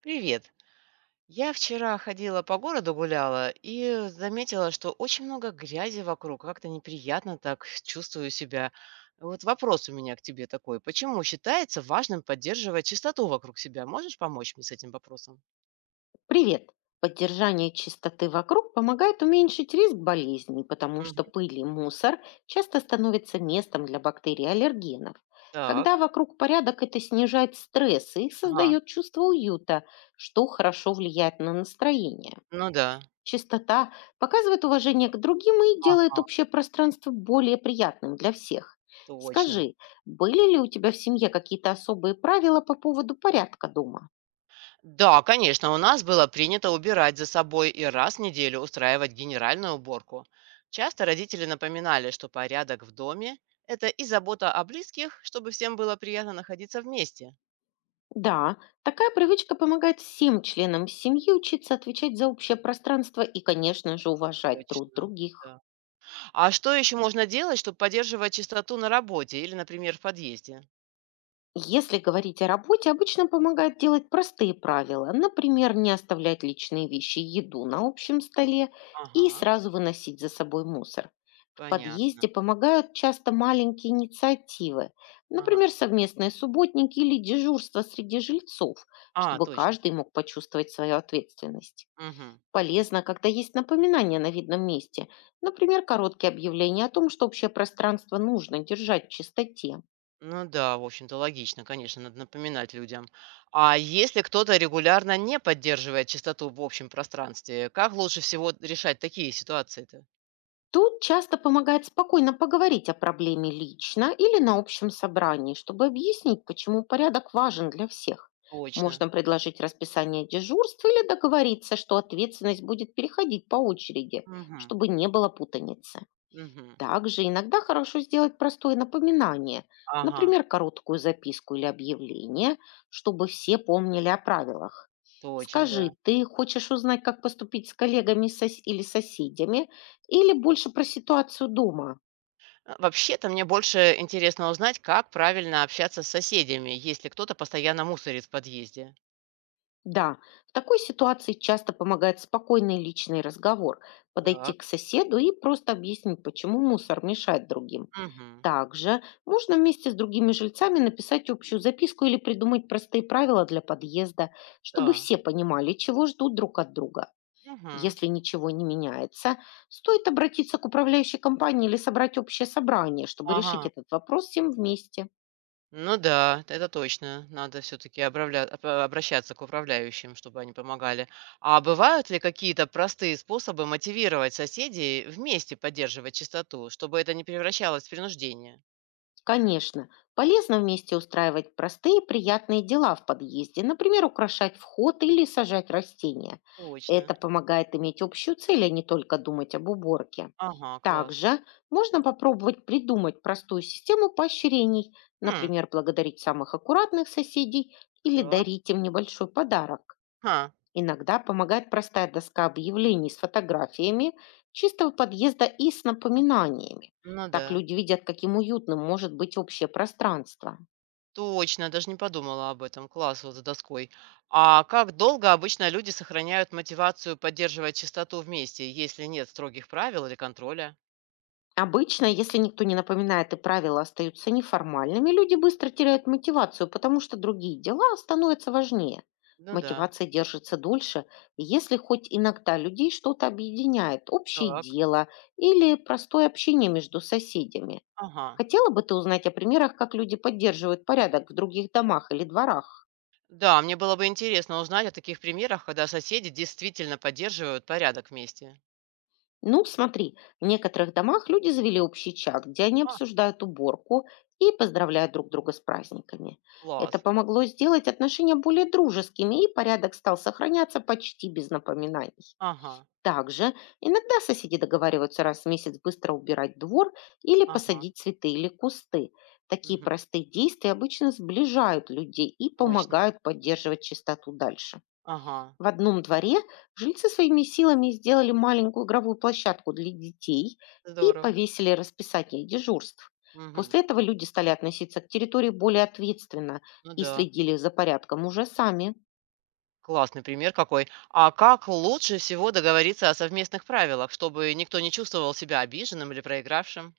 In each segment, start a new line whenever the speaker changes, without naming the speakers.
Привет. Я вчера ходила по городу гуляла и заметила, что очень много грязи вокруг. Как-то неприятно так чувствую себя. Вот вопрос у меня к тебе такой. Почему считается важным поддерживать чистоту вокруг себя? Можешь помочь мне с этим вопросом?
Привет! Поддержание чистоты вокруг помогает уменьшить риск болезней, потому что
Мгм.
пыль и мусор часто становятся местом для бактерий и аллергенов. Когда
Так.
вокруг порядок, это снижает стресс и
Ага.
создает чувство уюта, что хорошо влияет на настроение.
Ну да.
Чистота показывает уважение к другим и делает
Ага.
общее пространство более приятным для всех.
Точно.
Скажи, были ли у тебя в семье какие-то особые правила по поводу порядка дома?
Да, конечно, у нас было принято убирать за собой и раз в неделю устраивать генеральную уборку. Часто родители напоминали, что порядок в доме– это и забота о близких, чтобы всем было приятно находиться вместе.
Да, такая привычка помогает всем членам семьи учиться отвечать за общее пространство и, конечно же, уважать труд
Точно,
других.
да. А что еще можно делать, чтобы поддерживать чистоту на работе или, например, в подъезде?
Если говорить о работе, обычно помогает делать простые правила. Например, не оставлять личные вещи и еду на общем столе и
Ага,
сразу выносить за собой мусор. В
понятно.
подъезде помогают часто маленькие инициативы,
Ага.
например, совместные субботники или дежурство среди жильцов,
А,
чтобы
точно.
каждый мог почувствовать свою ответственность.
Мгм.
Полезно, когда есть напоминания на видном месте, например, короткие объявления о том, что общее пространство нужно держать в чистоте.
Ну да, в общем-то, логично, конечно, надо напоминать людям. А если кто-то регулярно не поддерживает чистоту в общем пространстве, как лучше всего решать такие ситуации-то?
Тут часто помогает спокойно поговорить о проблеме лично или на общем собрании, чтобы объяснить, почему порядок важен для всех.
Точно.
Можно предложить расписание дежурств или договориться, что ответственность будет переходить по очереди,
Мгм.
чтобы не было путаницы.
Мгм.
Также иногда хорошо сделать простое напоминание,
Ага,
например, короткую записку или объявление, чтобы все помнили о правилах.
точно,
Скажи,
да.
ты хочешь узнать, как поступить с коллегами или соседями, или больше про ситуацию дома?
А, вообще-то мне больше интересно узнать, как правильно общаться с соседями, если кто-то постоянно мусорит в подъезде.
Да, в такой ситуации часто помогает спокойный личный разговор, подойти
Так.
к соседу и просто объяснить, почему мусор мешает другим.
Мгм.
Также можно вместе с другими жильцами написать общую записку или придумать простые правила для подъезда, чтобы
Да.
все понимали, чего ждут друг от друга.
Мгм.
Если ничего не меняется, стоит обратиться к управляющей компании или собрать общее собрание, чтобы решить
Ага.
этот вопрос всем вместе.
Ну да, это точно. Надо все-таки обращаться к управляющим, чтобы они помогали. А бывают ли какие-то простые способы мотивировать соседей вместе поддерживать чистоту, чтобы это не превращалось в принуждение?
Конечно, полезно вместе устраивать простые и приятные дела в подъезде, например,
А,
украшать вход или сажать растения. Это
точно.
помогает иметь общую цель, а не только думать об уборке.
Ага, класс.
Также можно попробовать придумать простую систему поощрений,
Хм,
например, благодарить самых аккуратных соседей или
так.
дарить им небольшой подарок.
Ха.
Иногда помогает простая доска объявлений с фотографиями чистого подъезда и с
А,
напоминаниями.
ну да.
Так люди видят, каким уютным может быть общее пространство.
Точно, даже не подумала об этом. Класс вот за доской. А как долго обычно люди сохраняют мотивацию поддерживать чистоту вместе, если нет строгих правил или контроля?
Обычно, если никто не напоминает и правила остаются неформальными, люди быстро теряют мотивацию, потому что другие дела становятся важнее.
Ну да.
Мотивация держится дольше, если хоть иногда людей что-то объединяет, общее
Так.
дело или простое общение между соседями.
Ага.
Хотела бы ты узнать о примерах, как люди поддерживают порядок в других домах или дворах?
Да, мне было бы интересно узнать о таких примерах, когда соседи действительно поддерживают порядок вместе.
Ну, смотри, в некоторых домах люди завели общий чат, где они
А,
обсуждают уборку и поздравляют друг друга с праздниками. Это
класс.
помогло сделать отношения более дружескими, и порядок стал сохраняться почти без напоминаний.
Ага,
Также иногда соседи договариваются раз в месяц быстро убирать двор или
ага,
посадить цветы или кусты. Такие
мгм,
простые действия обычно сближают людей и
точно.
помогают поддерживать чистоту дальше.
Ага,
В одном дворе жильцы своими силами сделали маленькую игровую площадку для детей и
здорово.
повесили расписание дежурств.
Мгм.
После этого люди стали относиться к территории более ответственно
Ну
и
да,
следили за порядком уже сами.
классный пример какой. А как лучше всего договориться о совместных правилах, чтобы никто не чувствовал себя обиженным или проигравшим?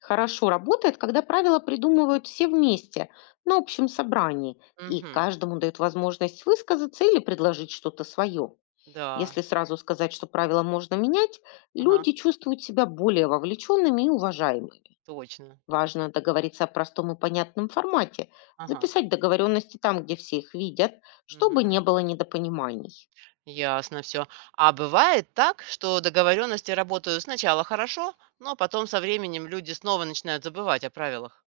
Хорошо работает, когда правила придумывают все вместе, на общем собрании, и
Угу.
каждому дают возможность высказаться или предложить что-то свое.
Да,
Если сразу сказать, что правила можно менять,
ага,
люди чувствуют себя более вовлеченными и уважаемыми.
точно.
Важно договориться о простом и понятном формате,
Ага.
записать договоренности там, где все их видят, чтобы
Мгм.
не было недопониманий.
Ясно все. А бывает так, что договоренности работают сначала хорошо, но потом со временем люди снова начинают забывать о правилах.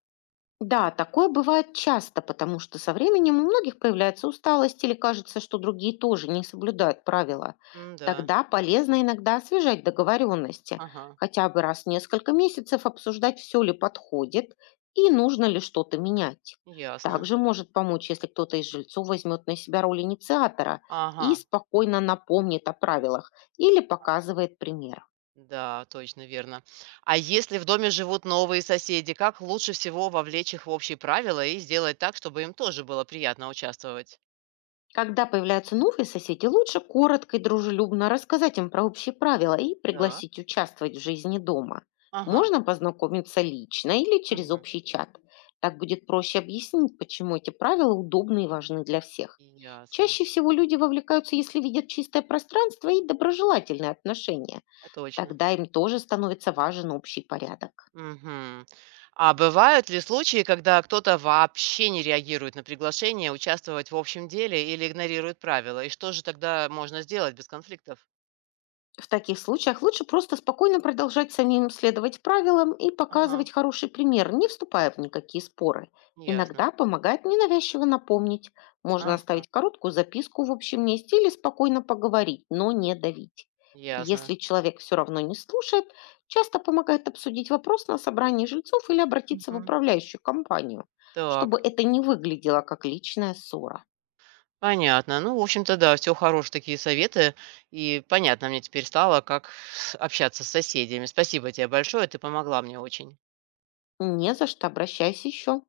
Да, такое бывает часто, потому что со временем у многих появляется усталость или кажется, что другие тоже не соблюдают правила.
Да,
Тогда полезно иногда освежать договоренности,
ага,
хотя бы раз в несколько месяцев обсуждать, все ли подходит и нужно ли что-то менять.
ясно.
Также может помочь, если кто-то из жильцов возьмет на себя роль инициатора
Ага,
и спокойно напомнит о правилах или показывает пример.
да, точно, верно. А если в доме живут новые соседи, как лучше всего вовлечь их в общие правила и сделать так, чтобы им тоже было приятно участвовать?
Когда появляются новые соседи, лучше коротко и дружелюбно рассказать им про общие правила и
Так,
пригласить участвовать в жизни дома.
ага,
Можно познакомиться лично или через
мгм,
общий чат. Так будет проще объяснить, почему эти правила удобны и важны для всех.
ясно.
Чаще всего люди вовлекаются, если видят чистое пространство и доброжелательные отношения.
Это точно.
Тогда им тоже становится важен общий порядок.
Мгм. А бывают ли случаи, когда кто-то вообще не реагирует на приглашение участвовать в общем деле или игнорирует правила? И что же тогда можно сделать без конфликтов?
В таких случаях лучше просто спокойно продолжать самим следовать правилам и
Ага,
показывать хороший пример, не вступая в никакие споры.
ясно.
Иногда помогает ненавязчиво напомнить. Можно
Ага,
оставить короткую записку в общем месте или спокойно поговорить, но не давить. Если
ясно.
человек все равно не слушает, часто помогает обсудить вопрос на собрании жильцов или обратиться в
Мгм.
управляющую компанию, чтобы
Так,
это не выглядело как личная ссора.
понятно. Ну, в общем-то, да, все хорошие такие советы. И понятно мне теперь стало, как общаться с соседями. Спасибо тебе большое, ты помогла мне очень.
Не за что, обращайся еще.